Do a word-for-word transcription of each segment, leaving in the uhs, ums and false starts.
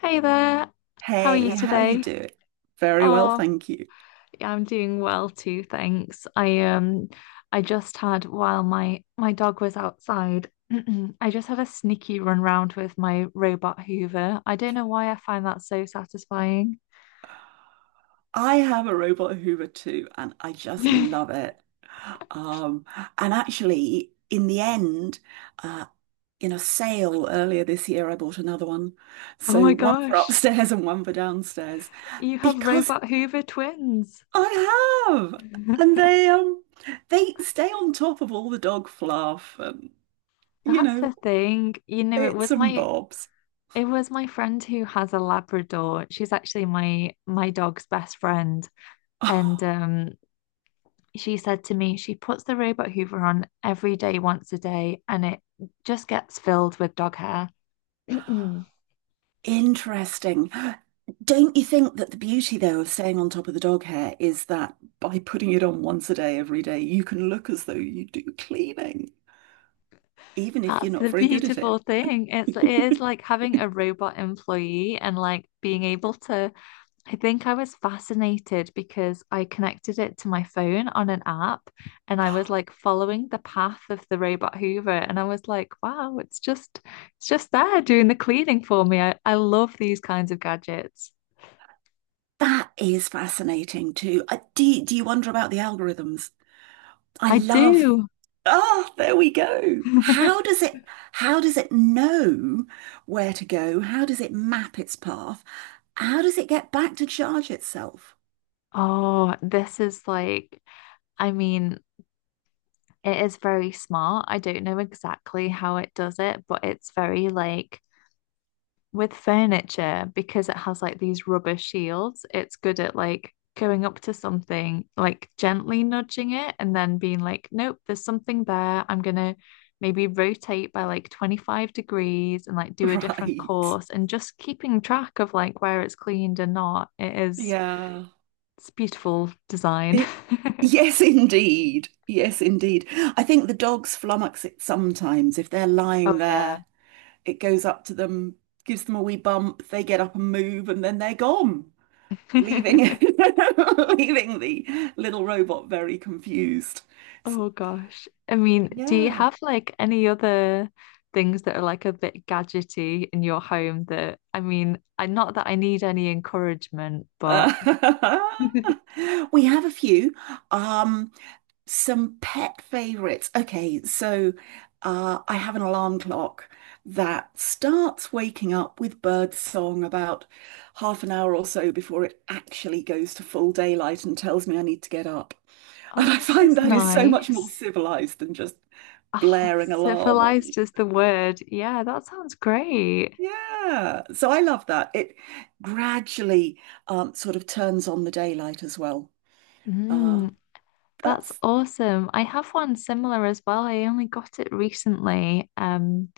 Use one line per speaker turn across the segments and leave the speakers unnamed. Hey there, how are you
Hey,
Hey.
how you
Today?
doing? Very well,
Oh,
thank you.
yeah, I'm doing well too, thanks. I um, I just had while my my dog was outside, I just had a sneaky run round with my robot Hoover. I don't know why I find that so satisfying.
I have a robot Hoover too, and I just love it. Um, and actually, in the end, uh, in a sale earlier this year, I bought another one.
Oh
So
my
one for
gosh,
upstairs and one for downstairs
you have
because
robot Hoover twins.
I have, and they um they stay on top of all the dog fluff and you
That's
know
the thing. You know, it
bits
was
and
my
bobs.
it was my friend who has a Labrador. She's actually my my dog's best friend. And um, she said to me, she puts the robot hoover on every day, once a day, and it just gets filled with dog hair. That's
Interesting. Don't you think that the beauty, though, of staying on top of the dog hair is that by putting it on once a day, every day, you can look as though you do cleaning, even if you're not
the
very good at
beautiful
it?
thing. It's it is like having a robot employee and like being able to I think I was fascinated because I connected it to my phone on an app and I was like following the path of the robot Hoover and I was like, wow, it's just it's just there doing the cleaning for me. I, I love these kinds of gadgets.
That is fascinating too. I, do, do you wonder about the algorithms? I
I
love.
do.
Ah, there we go. How does it how does it know where to go? How does it map its path? How does it get back to charge itself?
Oh, this is like, I mean, it is very smart. I don't know exactly how it does it, but it's very like with furniture, because it has like these rubber shields, it's good at like going up to something, like gently nudging it, and then being like, nope, there's something there. I'm gonna maybe rotate by like twenty-five degrees and like do a different
Right.
course, and just keeping track of like where it's cleaned and not. It is,
Yeah.
it's beautiful design.
It, yes, indeed. Yes, indeed. I think the dogs flummox it sometimes. If they're
Oh,
lying
yeah.
there, it goes up to them, gives them a wee bump, they get up and move, and then they're gone, leaving leaving the little robot very confused. So,
Oh gosh. I mean, do you
yeah.
have like any other things that are like a bit gadgety in your home that I mean, I not that I need any encouragement, but
Uh, we have a few. Um, some pet favorites. Okay, so uh, I have an alarm clock that starts waking up with bird song about half an hour or so before it actually goes to full daylight and tells me I need to get up. And
oh,
I
this
find
is
that is so much more
nice.
civilized than just
Ah,
blaring alarm or
civilized is the word. Yeah, that sounds great.
yeah. So I love that. It gradually um, sort of turns on the daylight as well. Uh,
Mm, that's
That's
awesome. I have one similar as well. I only got it recently. Um.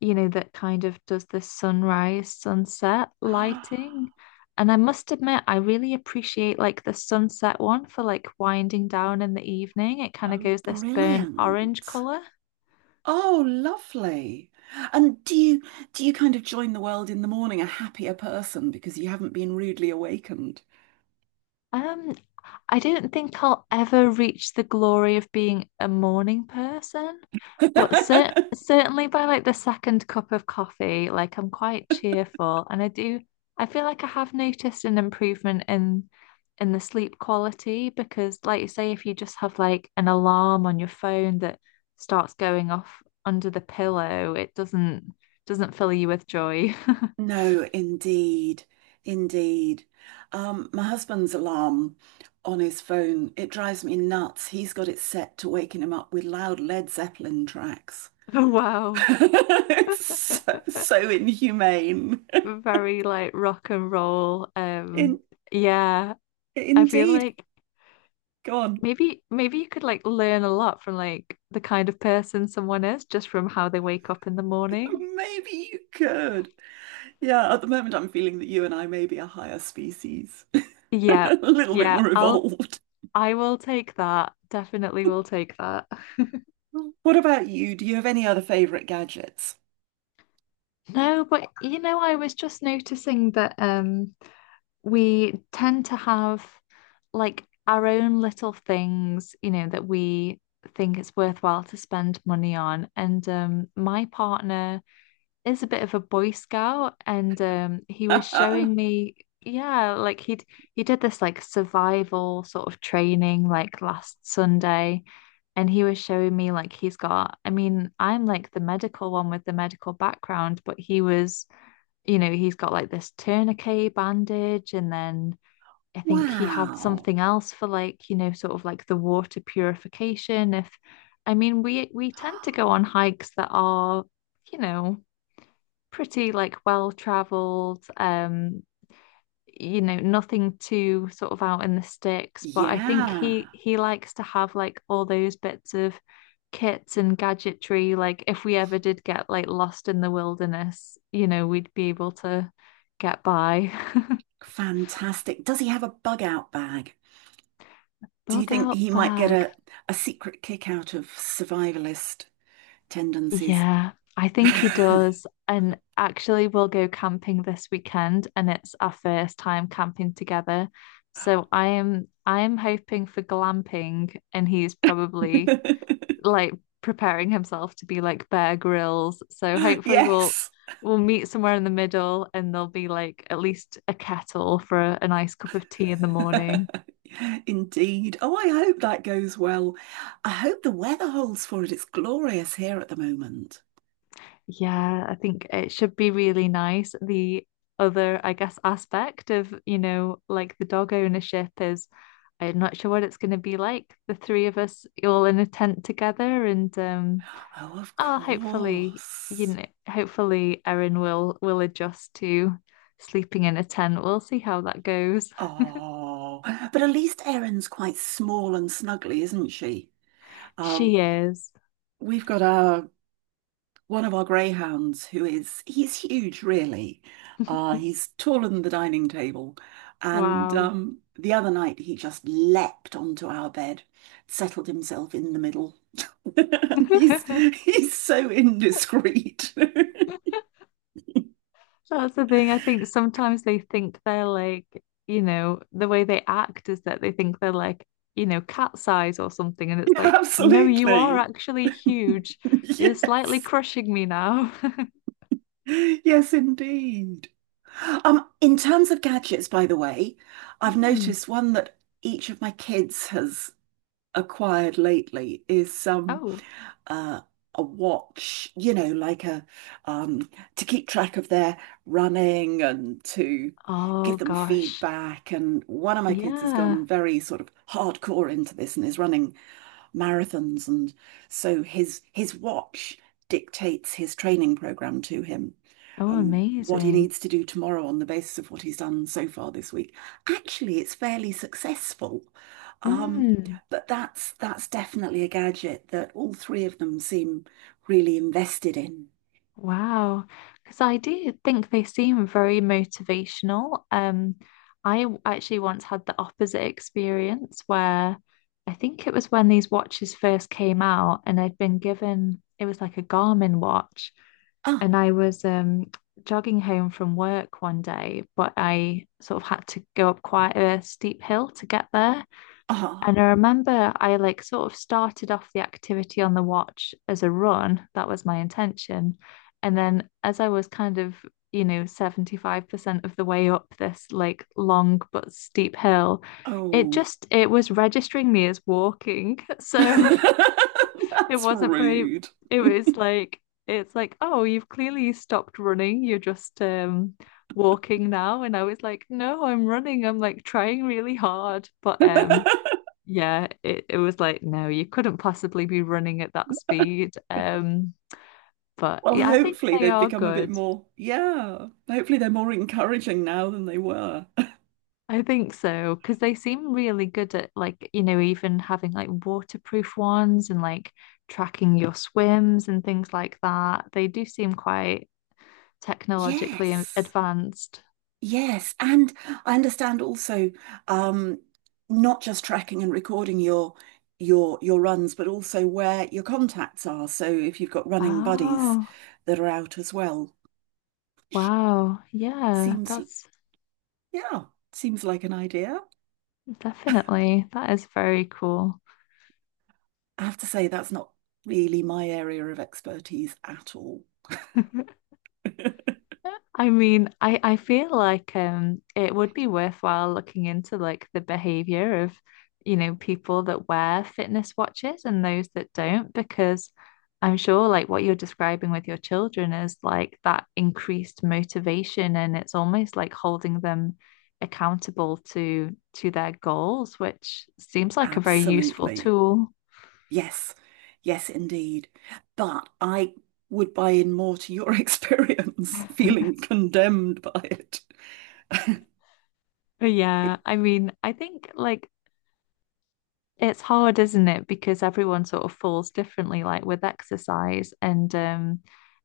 you know, that kind of does the sunrise, sunset
oh,
lighting. And I must admit, I really appreciate like the sunset one for like winding down in the evening. It kind of goes this burnt orange
brilliant.
color.
Oh, lovely. And do you, do you kind of join the world in the morning a happier person because you haven't been rudely awakened?
Um, I don't think I'll ever reach the glory of being a morning person, but cer certainly by like the second cup of coffee, like I'm quite cheerful and I do I feel like I have noticed an improvement in in the sleep quality because like you say if you just have like an alarm on your phone that starts going off under the pillow, it doesn't doesn't fill you with joy.
No, indeed. Indeed. Um, my husband's alarm on his phone, it drives me nuts. He's got it set to waking him up with loud Led Zeppelin tracks.
Oh,
It's
wow.
so, so inhumane.
Very like rock and roll. Um,
In,
yeah, I feel
indeed.
like
Go on.
maybe maybe you could like learn a lot from like the kind of person someone is just from how they wake up in the morning.
Maybe you could. Yeah, at the moment, I'm feeling that you and I may be a higher species,
Yeah,
a little bit
yeah,
more
I'll
evolved.
I will take that. Definitely will take that.
What about you? Do you have any other favorite gadgets?
No, but you know, I was just noticing that um we tend to have like our own little things, you know, that we think it's worthwhile to spend money on. And um, my partner is a bit of a Boy Scout, and um, he was showing me, yeah, like he'd he did this like survival sort of training like last Sunday, and he was showing me like he's got, I mean, I'm like the medical one with the medical background, but he was you know, he's got like this tourniquet bandage and then I think he had
Wow.
something else for like, you know, sort of like the water purification. If I mean, we we tend to go on hikes that are, you know, pretty like well traveled, um, you know, nothing too sort of out in the sticks, but I think he
Yeah.
he likes to have like all those bits of kits and gadgetry. Like if we ever did get like lost in the wilderness, you know, we'd be able to get by.
Fantastic. Does he have a bug out bag? Do you
Bug
think
out
he might get
bag.
a, a secret kick out of survivalist tendencies?
Yeah, I think he does. And actually, we'll go camping this weekend, and it's our first time camping together. So I am I am hoping for glamping, and he's probably like preparing himself to be like Bear grills. So hopefully we'll
Yes.
we'll meet somewhere in the middle, and there'll be like at least a kettle for a, a nice cup of tea in the morning.
Indeed. Oh, I hope that goes well. I hope the weather holds for it. It's glorious here at the moment.
Yeah, I think it should be really nice. The other, I guess, aspect of, you know, like the dog ownership is I'm not sure what it's going to be like. The three of us all in a tent together and um
Oh, of
oh, hopefully, you
course.
know, hopefully Erin will will adjust to sleeping in a tent. We'll see how that goes.
Oh, but at least Erin's quite small and snuggly, isn't she? Um,
She is.
we've got our one of our greyhounds who is, he's huge, really. Uh he's taller than the dining table, and
Wow.
um the other night he just leapt onto our bed, settled himself in the middle. And he's he's so indiscreet.
That's the thing. I think sometimes they think they're like, you know, the way they act is that they think they're like, you know, cat size or something. And it's like, no, you are
Absolutely.
actually huge. You're slightly
Yes,
crushing me now.
yes indeed. Um in terms of gadgets, by the way, I've
Mm.
noticed one that each of my kids has acquired lately is um
Oh.
uh, a watch, you know, like a um, to keep track of their running and to
Oh
give them
gosh.
feedback. And one of my kids has
Yeah.
gone very sort of hardcore into this and is running marathons, and so his his watch dictates his training program to him.
Oh,
Um, what he
amazing.
needs to do tomorrow on the basis of what he's done so far this week. Actually, it's fairly successful. Um,
Mm.
but that's that's definitely a gadget that all three of them seem really invested in.
Wow. Because I do think they seem very motivational. Um, I w- actually once had the opposite experience where I think it was when these watches first came out, and I'd been given it was like a Garmin watch.
Ah,
And I was um jogging home from work one day, but I sort of had to go up quite a steep hill to get there. And
ah,
I remember I like sort of started off the activity on the watch as a run. That was my intention. And then as I was kind of, you know, seventy-five percent of the way up this like long but steep hill, it
oh.
just it was registering me as walking. So it
That's
wasn't very,
rude.
it was like, it's like, oh, you've clearly stopped running. You're just um walking now. And I was like, no, I'm running. I'm like trying really hard. But um yeah, it, it was like, no, you couldn't possibly be running at that speed. Um, but
Well,
yeah, I think
hopefully
they
they've
are
become a bit
good.
more, yeah. Hopefully they're more encouraging now than they were.
I think so, because they seem really good at like, you know, even having like waterproof ones and like tracking your swims and things like that. They do seem quite technologically a-
Yes.
advanced.
Yes, and I understand also, um, not just tracking and recording your your your runs, but also where your contacts are. So if you've got running buddies
Oh,
that are out as well,
wow. Yeah,
seems,
that's
yeah, seems like an idea.
definitely, that is very cool.
I have to say that's not really my area of expertise at all.
I mean, I, I feel like um it would be worthwhile looking into like the behavior of, you know, people that wear fitness watches and those that don't, because I'm sure like what you're describing with your children is like that increased motivation and it's almost like holding them accountable to to their goals, which seems like a very useful
Absolutely.
tool.
Yes. Yes, indeed. But I would buy in more to your experience, feeling condemned by it.
Yeah,
It-
I mean, I think like it's hard, isn't it? Because everyone sort of falls differently, like with exercise, and um,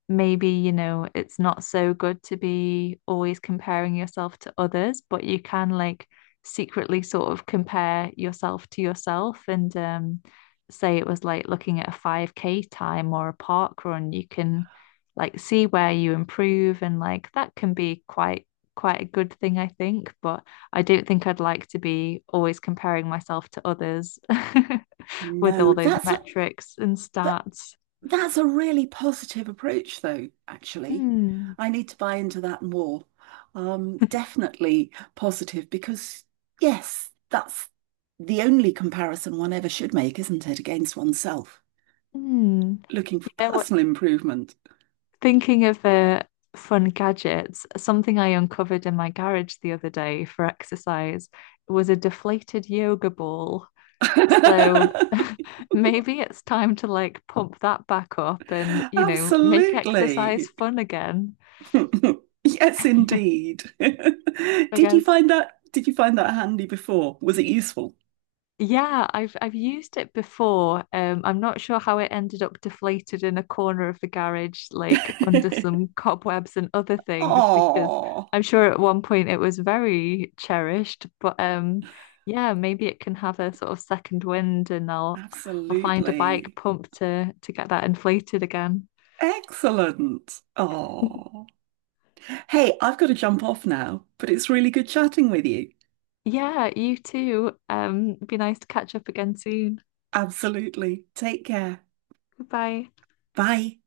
maybe, you know, it's not so good to be always comparing yourself to others, but you can like secretly sort of compare yourself to yourself and um, say it was like looking at a five K time or a park run, you can like see where you improve and like that can be quite quite a good thing, I think. But I don't think I'd like to be always comparing myself to others with
no,
all those
that's a,
metrics and
but
stats.
that's a really positive approach though, actually.
Mm,
I need to buy into that more. Um, definitely positive because yes, that's the only comparison one ever should make, isn't it, against oneself?
mm.
Looking
You
for
know what?
personal improvement.
Thinking of uh, fun gadgets, something I uncovered in my garage the other day for exercise was a deflated yoga ball. So maybe it's time to like pump that back up and, you know, make exercise
Absolutely.
fun again,
Yes, indeed.
I
Did you
guess.
find that did you find that handy before? Was it useful?
Yeah, I've I've used it before. Um, I'm not sure how it ended up deflated in a corner of the garage, like under some cobwebs and other things, because
Oh,
I'm sure at one point it was very cherished. But um, yeah, maybe it can have a sort of second wind, and I'll I'll find a bike
absolutely.
pump to to get that inflated again.
Excellent. Oh. Hey, I've got to jump off now, but it's really good chatting with you.
Yeah, you too. Um, be nice to catch up again soon.
Absolutely. Take care.
Goodbye.
Bye.